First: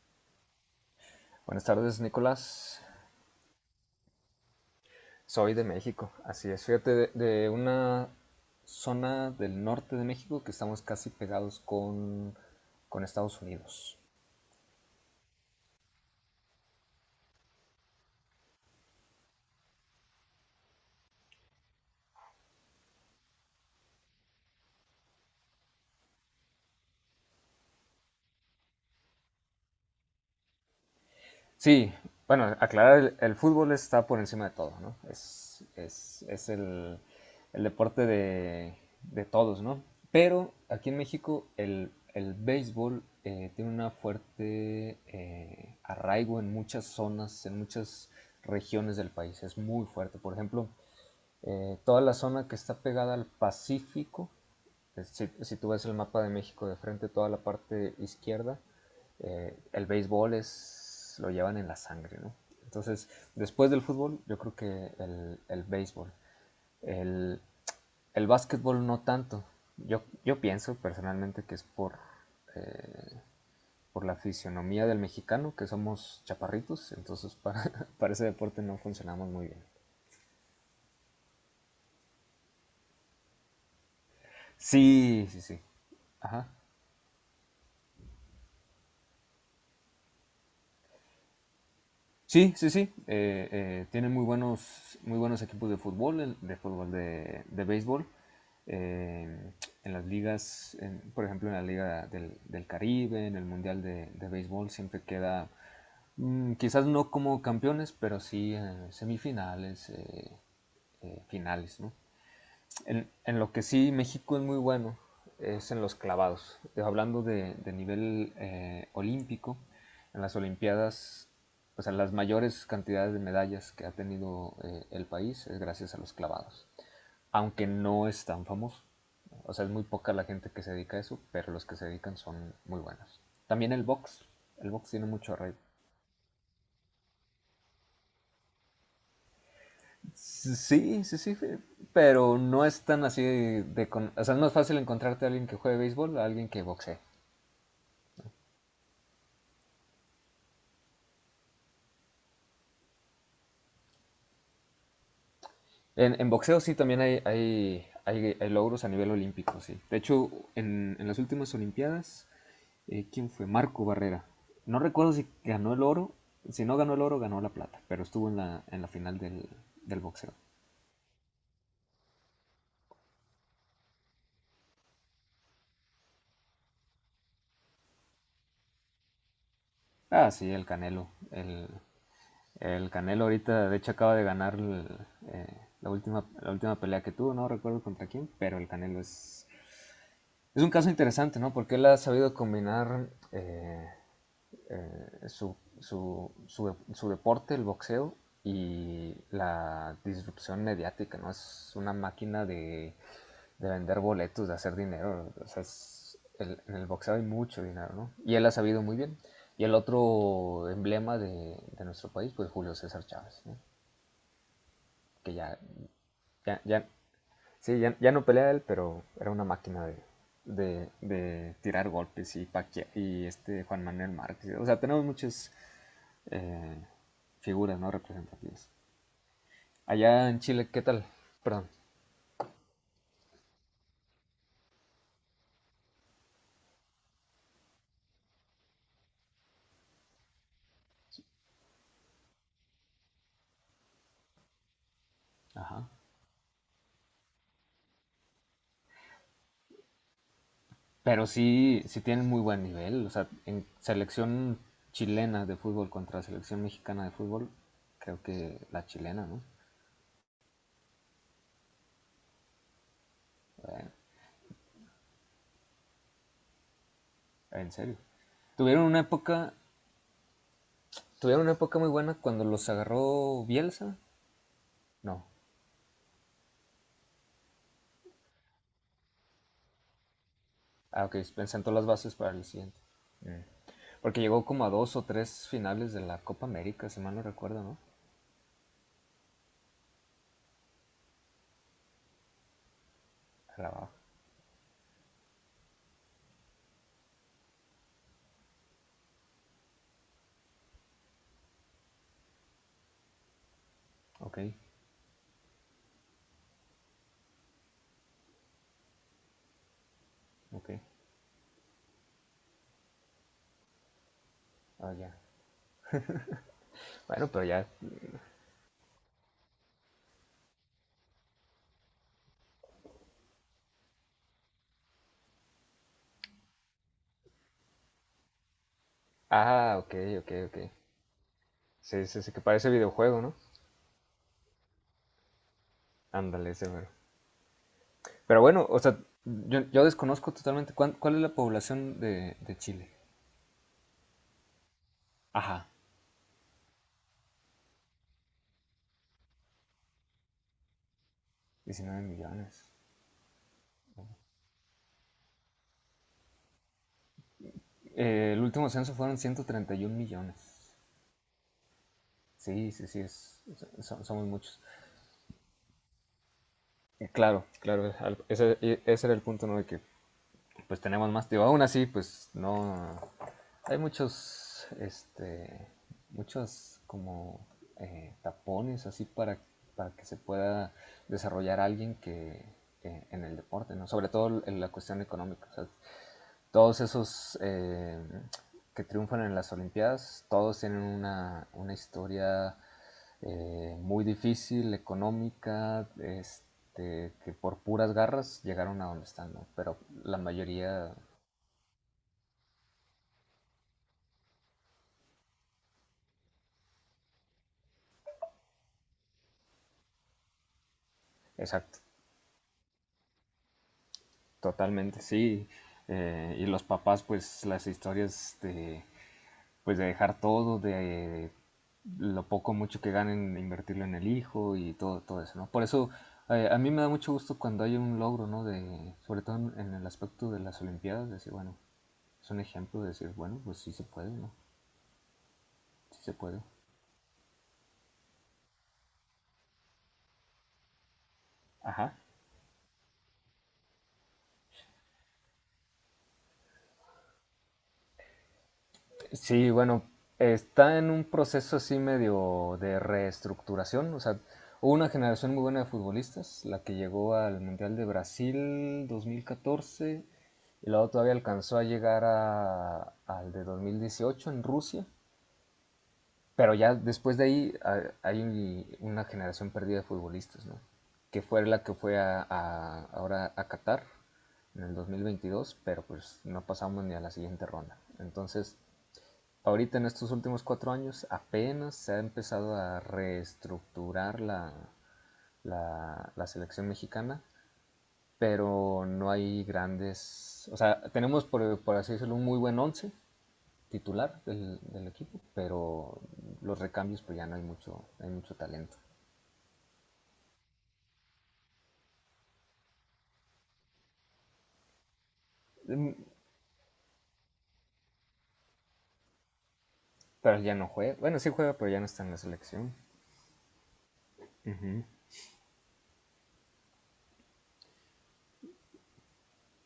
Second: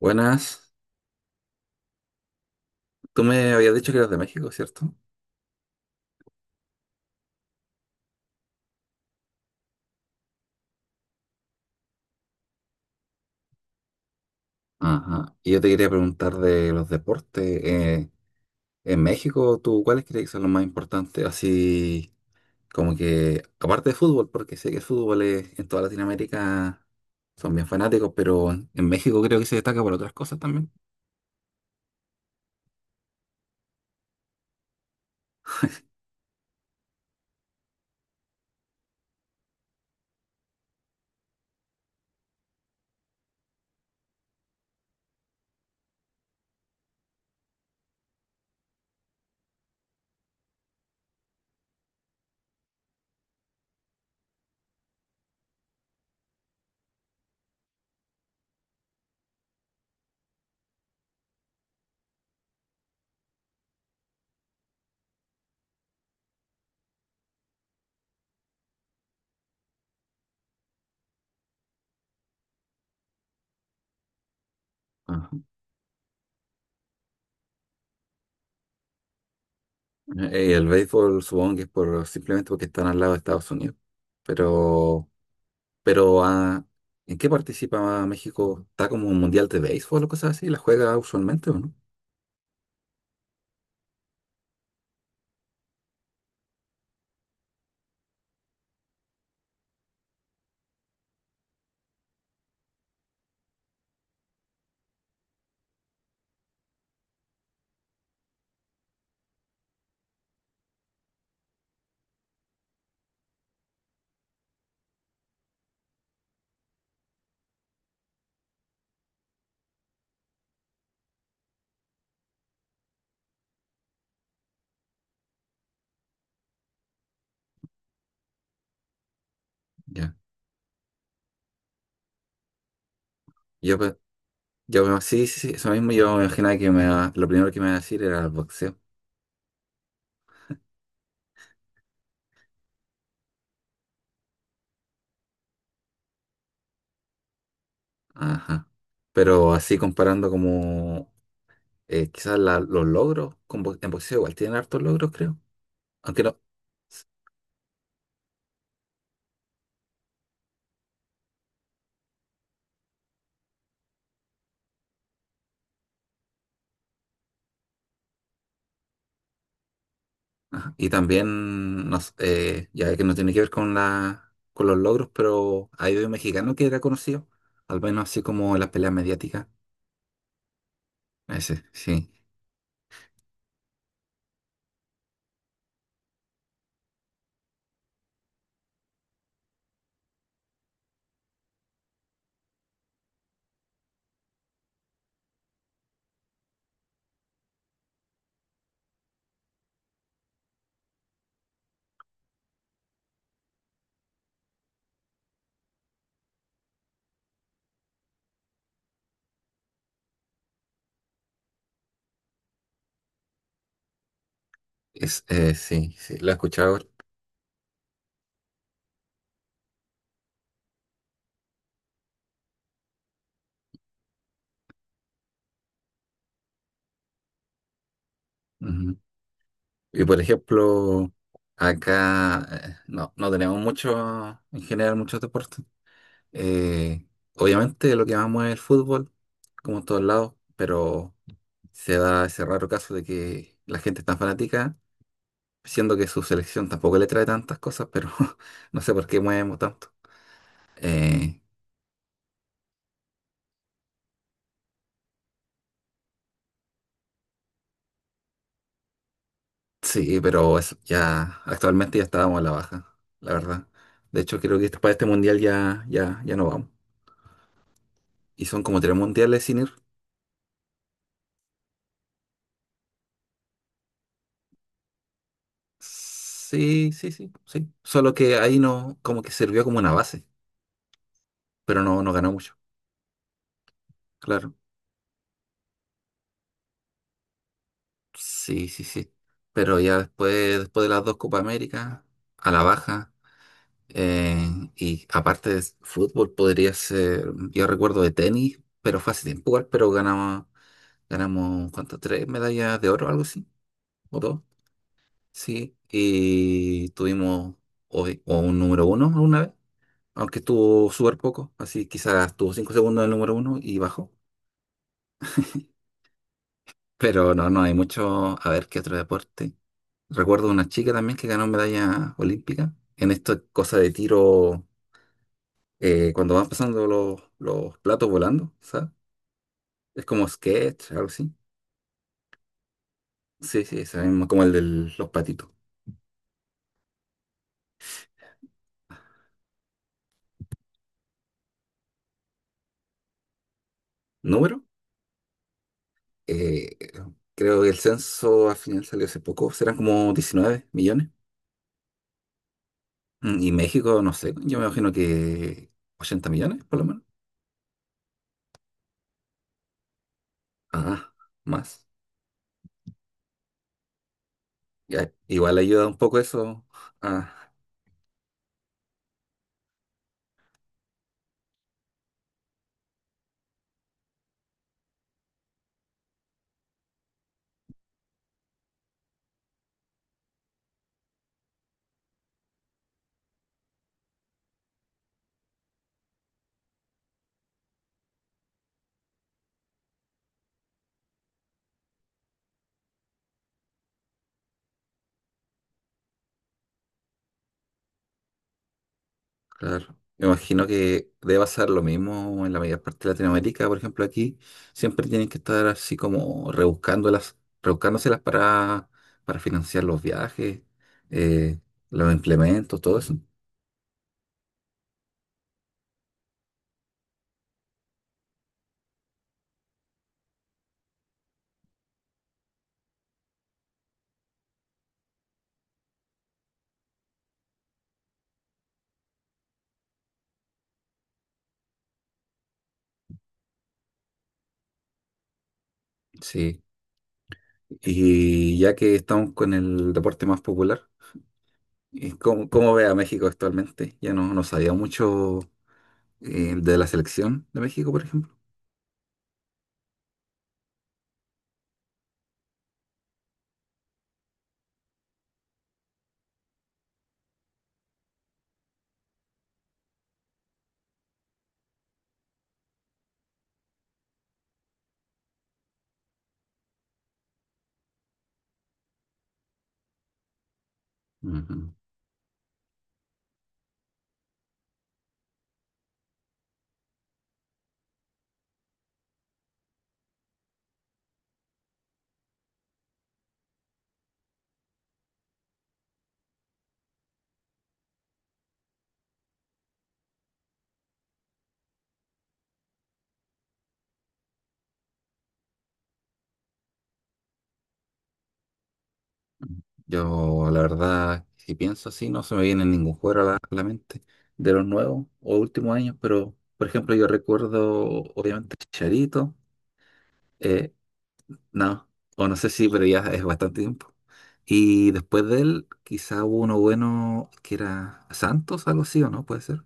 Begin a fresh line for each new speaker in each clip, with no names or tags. Buenas,
Buenas tardes, Nicolás.
tú me habías dicho que eras de México, ¿cierto?
Soy de México, así es. Fíjate, de una zona del norte de México que estamos casi pegados con Estados Unidos.
Ajá. Y yo te quería preguntar de los deportes. En México, ¿tú cuáles crees que son los más importantes? Así como que, aparte de fútbol, porque sé que el fútbol en toda Latinoamérica son bien fanáticos, pero en México creo que se destaca por otras cosas también.
Sí, bueno, aclarar, el fútbol está por encima de todo, ¿no? Es el deporte de todos, ¿no? Pero aquí en México el béisbol tiene una fuerte arraigo en muchas zonas, en muchas regiones del país. Es muy fuerte. Por ejemplo, toda la zona que está pegada al Pacífico, si, tú ves el mapa de México de frente, toda la parte izquierda, el béisbol es, lo llevan en la sangre, ¿no? Entonces, después del fútbol, yo creo que el béisbol. El, el básquetbol no tanto. Yo pienso personalmente que es eh, por la fisionomía del
Ajá.
mexicano, que somos chaparritos, entonces para, para ese deporte no funcionamos muy bien.
El béisbol supongo que es por, simplemente porque están al lado de Estados Unidos. Pero
Sí, sí, sí.
Pero
Ajá.
ah, ¿En qué participa México? ¿Está como un mundial de béisbol o cosas así? ¿La juega usualmente o no?
Sí, sí, sí. Tienen muy buenos equipos de fútbol, de fútbol de béisbol. eh, en las ligas, por ejemplo, en la Liga del Caribe, en el Mundial de Béisbol, siempre queda, quizás no como campeones, pero sí semifinales, finales, ¿no? En lo que sí México es muy bueno es en los clavados. Hablando de nivel olímpico, en las Olimpiadas, o sea, las mayores cantidades de medallas que ha tenido el país es gracias a los clavados. Aunque no es tan famoso. O sea, es muy poca
Ya.
la gente que se dedica a eso, pero los que se dedican son muy buenos. También
Yo,
el
pe-
box. El box tiene
sí,
mucho
sí, sí,
arraigo.
eso mismo yo me imaginaba que lo primero que me iba a decir era el boxeo.
Sí, sí, sí, pero no es tan así de, o sea, no es más fácil encontrarte a alguien que juegue béisbol a alguien que boxee.
Ajá. Pero así comparando como quizás los logros, en boxeo igual tienen hartos logros, creo.
En,
Aunque
en
no.
boxeo sí también
s-
hay, hay logros a nivel olímpico, sí. De hecho, en las últimas Olimpiadas, ¿quién fue? Marco Barrera. No recuerdo si ganó el oro, si no ganó el oro, ganó la plata, pero estuvo en la final del boxeo.
ajá. Y también, no, ya que no tiene que ver con, con los logros, pero hay un mexicano que era conocido, al menos así como en las peleas mediáticas.
Ah, sí, el Canelo.
Ese,
El,
sí,
el Canelo ahorita, de hecho, acaba de ganar el, la última pelea que tuvo, no recuerdo contra quién, pero el Canelo es un caso interesante, ¿no? Porque él ha sabido combinar su deporte, el boxeo, y la disrupción mediática, ¿no? Es una máquina de, vender boletos, de hacer dinero. O sea, en el boxeo hay mucho dinero, ¿no? Y él ha sabido muy bien. Y el otro emblema de nuestro país, pues Julio César Chávez, ¿no? Que ya,
sí, sí, lo he
ya,
escuchado.
ya. Sí, ya no pelea él, pero era una máquina de tirar golpes y, y este Juan Manuel Márquez. O sea, tenemos muchas eh, figuras no representativas.
Ujú. Y por
Allá en Chile, ¿qué tal?
ejemplo,
Perdón.
acá no, no tenemos mucho, en general, muchos deportes. Eh, Obviamente lo que más mueve es el fútbol, como en todos lados, pero se da ese raro caso de que la gente es tan fanática,
Ajá.
siendo que su selección tampoco le trae tantas cosas, pero no sé por qué movemos tanto.
Pero
Eh,
sí, sí tienen muy buen nivel. O sea, en selección chilena de fútbol contra selección mexicana de fútbol, creo que la chilena, ¿no?
Sí, pero ya actualmente ya estábamos a la baja, la verdad. De hecho, creo que para este mundial ya no vamos.
En serio.
Y son como
Tuvieron
tres
una
mundiales
época,
sin ir.
tuvieron una época muy buena cuando los agarró Bielsa. No.
Sí, sí, sí, sí. Solo que ahí no, como que sirvió como una base,
Ah, ok, sentó
pero
las
no
bases para
ganó
el
mucho.
siguiente. Mm. Porque llegó
Claro.
como a dos o tres finales de la Copa América, si mal no recuerdo, ¿no?
Sí, sí, sí. Pero ya después, después de las dos Copa América, a la baja.
A la baja.
eh, y aparte de fútbol, podría ser, yo recuerdo de tenis, pero fue hace tiempo igual, pero ganamos, ¿cuánto? Tres medallas de oro, algo así.
Ok,
Votó, sí, y tuvimos hoy o un número uno alguna vez, aunque
ok.
estuvo súper poco, así quizás estuvo 5 segundos del número uno y bajó.
Ah, ya. Bueno,
Pero
pero
no
ya.
hay mucho. A ver qué otro deporte. Recuerdo una chica también que ganó medalla olímpica en esta cosa de tiro, cuando van pasando los platos volando, ¿sabes?
Ah, ok,
Es como
ok, ok.
sketch, algo así.
Sí, sí, sí, que parece videojuego, ¿no?
Sí, sí, ese mismo, como el de los patitos.
Ándale, ese mero. Pero bueno, o sea, yo desconozco totalmente cuál es la población de Chile.
¿Número?
Ajá.
Eh, Creo que el censo al final salió hace poco, serán como 19 millones.
19 millones.
Y México, no sé, yo me imagino que 80 millones por lo menos.
El último censo fueron 131 millones.
Ah, más.
Sí, sí, sí, es, somos muchos.
Ya, igual ayuda un poco eso.
Claro,
Ah,
claro, ese, ese era el punto, ¿no? De que pues tenemos más, digo, aún así, pues no, hay muchos, este, muchos como tapones así para, que se pueda desarrollar alguien que en el deporte, ¿no? Sobre todo en la cuestión económica. O sea, todos esos que triunfan en las Olimpiadas, todos tienen una, historia muy difícil, económica, este, que por puras garras llegaron a donde están, ¿no? Pero
claro.
la
Me imagino
mayoría,
que debe pasar lo mismo en la mayor parte de Latinoamérica, por ejemplo, aquí siempre tienen que estar así como rebuscándolas, rebuscándoselas para, financiar los viajes, eh,
exacto.
los implementos, todo eso.
Totalmente, sí. Y los papás, pues las historias de, pues, de dejar todo, de lo poco o mucho que ganen, invertirlo en el hijo y todo, todo eso, ¿no? Por eso a mí me da mucho gusto cuando hay un logro, ¿no? De, sobre todo en, el aspecto de las Olimpiadas, decir, bueno, es un ejemplo de decir, bueno, pues sí se puede, ¿no? Sí se puede.
Sí. Y ya que estamos con el deporte más popular,
Ajá.
¿cómo ve a México actualmente? Ya no sabía mucho de la selección de México, por ejemplo.
Sí, bueno, está en un proceso así medio de reestructuración. O sea, hubo una generación muy buena de futbolistas, la que llegó al Mundial de Brasil 2014 y luego todavía alcanzó a llegar al de 2018 en Rusia. Pero ya después de ahí hay una generación perdida de futbolistas, ¿no? Que fue la
Ujú.
que fue a, ahora a Qatar en el 2022, pero pues no pasamos ni a la siguiente ronda. Entonces, ahorita en estos últimos 4 años apenas se ha empezado a reestructurar la selección mexicana, pero no hay grandes, o sea, tenemos por, así decirlo un muy buen once titular del equipo, pero los recambios pues ya no hay mucho, hay mucho talento.
Yo, la verdad, si pienso así, no se me viene ningún jugador a la mente de los nuevos o últimos
Mm.
años, pero, por ejemplo, yo recuerdo, obviamente, Charito,
Pero ya no juega, bueno sí juega, pero ya no
no,
está en la
o no sé si,
selección.
pero ya es bastante tiempo.
Uh-huh.
Y después de él, quizá hubo uno bueno que era Santos, algo así, ¿o no? Puede ser.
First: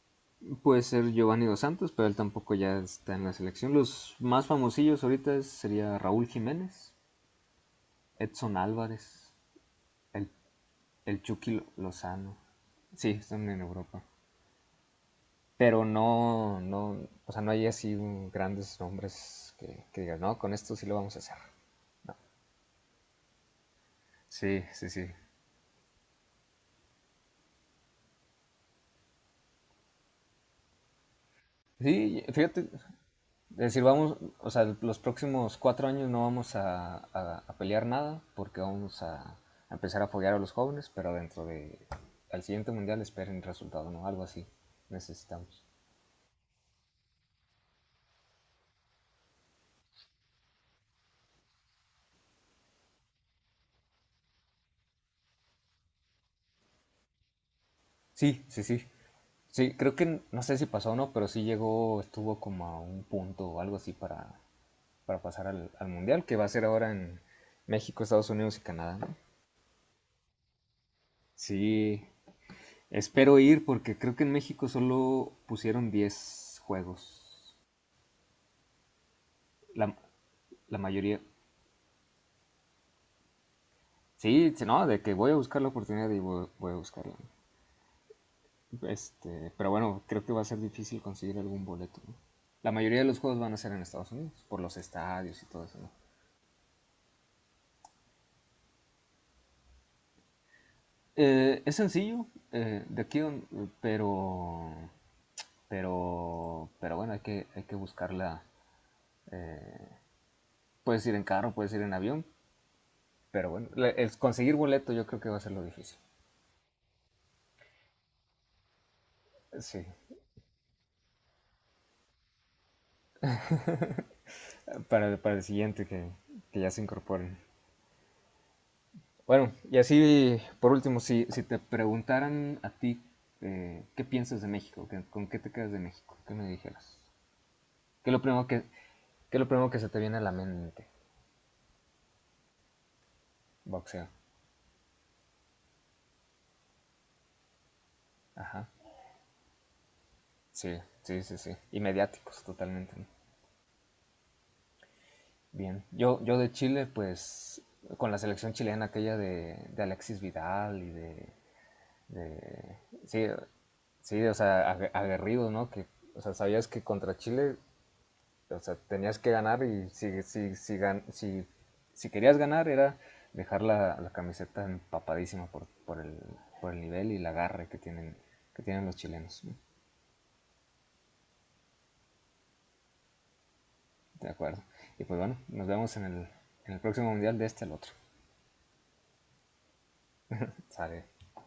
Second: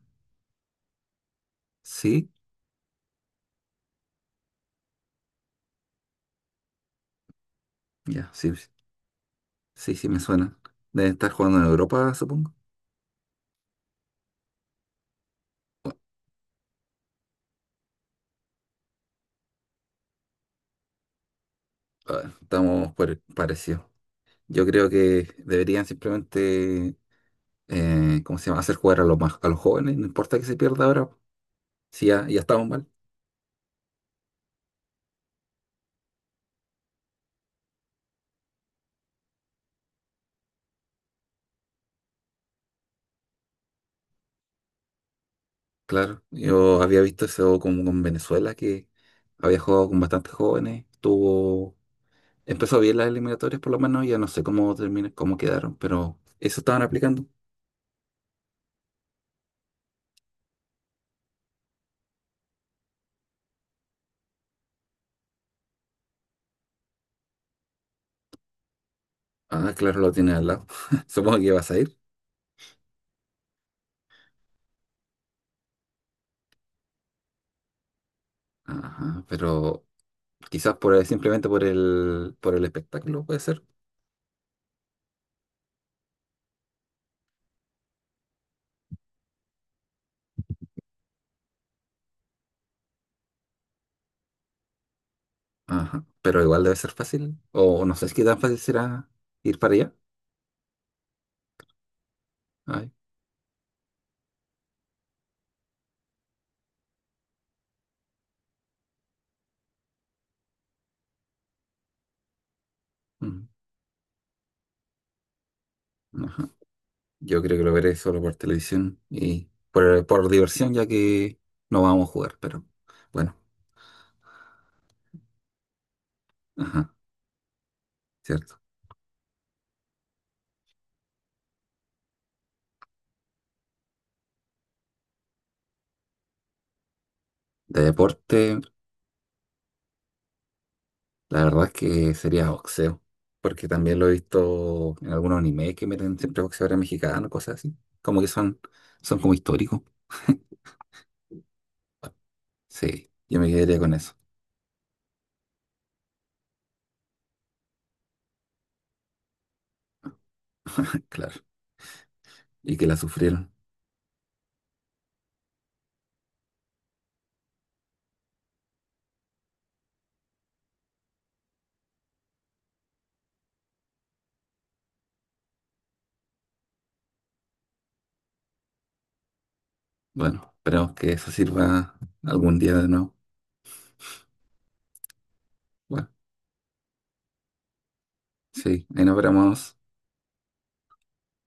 Puede ser Giovanni Dos Santos, pero él
Sí,
tampoco ya está en la selección. Los más famosillos ahorita sería Raúl Jiménez,
ya, sí,
Edson
sí,
Álvarez,
sí, sí, me
el,
suena. Deben
el
estar jugando
Chucky
en Europa,
Lozano.
supongo.
Sí, están en Europa. Pero
Bueno,
no, no, o sea, no hay así grandes nombres que, digas, no, con esto sí lo vamos a hacer.
a ver, estamos parecidos.
Sí,
Yo
sí,
creo
sí.
que deberían simplemente, ¿cómo se llama? Hacer jugar a los más, a los jóvenes, no importa que se pierda ahora. Si
Sí,
ya
fíjate,
estamos
es
mal,
decir, vamos, o sea, los próximos 4 años no vamos a pelear nada porque vamos a empezar a apoyar a los jóvenes, pero dentro de, al siguiente mundial esperen resultado, ¿no? Algo así necesitamos.
claro. Yo había visto eso como con Venezuela, que había jugado con bastantes jóvenes. Empezó bien las eliminatorias por lo menos, ya no sé cómo terminan, cómo quedaron, pero eso estaban aplicando.
Sí, sí, sí. Sí, creo que no sé si pasó o no, pero sí llegó, estuvo como a un punto o algo así para, pasar al Mundial, que va a ser ahora en México, Estados Unidos y Canadá, ¿no?
Ah, claro, lo tiene al lado. Supongo que vas a ir.
Sí, espero ir porque creo que en México solo pusieron 10 juegos.
Ajá, pero
La,
quizás
la
por
mayoría.
simplemente por el espectáculo puede ser.
Sí, sí, no, de que voy a buscar la oportunidad y voy, a buscarla. Este, pero bueno, creo que va a ser difícil conseguir algún boleto, ¿no? La mayoría de los juegos van a ser en Estados Unidos, por los estadios y todo eso, ¿no?
Ajá. Pero igual debe ser fácil. O no sé si qué tan fácil será ir para allá.
Es sencillo,
Ay,
de aquí, pero, bueno, hay que buscarla. eh, Puedes ir en carro, puedes ir en avión,
mm,
pero bueno, el conseguir boleto yo creo que va a ser lo difícil.
ajá. Yo creo que lo veré solo por televisión y
Sí,
por diversión, ya que no vamos a jugar, pero bueno,
para, el siguiente que ya se
ajá,
incorporen.
cierto.
Bueno, y así, por último, si te preguntaran a ti qué piensas de México, ¿Con qué te quedas de México, ¿qué me dijeras?
De
¿Qué es lo primero
deporte,
que, qué es lo primero que se te viene a la mente?
la verdad es que sería boxeo, porque también lo
Boxeo.
he visto en algunos animes que meten siempre boxeadores mexicanos, cosas así. Como que son,
Ajá.
son como históricos.
Sí, sí, sí, sí. Y mediáticos, totalmente.
Sí, yo me quedaría con eso,
Bien. Yo de Chile, pues, con la selección chilena aquella de, Alexis Vidal
claro. Y
de-
que la
Sí,
sufrieron.
sí, o sea, aguerridos, ¿no? Que, o sea, sabías que contra Chile, o sea, tenías que ganar y si querías ganar era dejar la camiseta empapadísima por el nivel y la garra que tienen los chilenos, ¿no?
Bueno, esperemos que eso sirva algún día de nuevo.
De acuerdo. Y pues bueno, nos vemos en
Bueno,
el, próximo mundial de este al otro.
sí, ahí nos veremos.
Sale.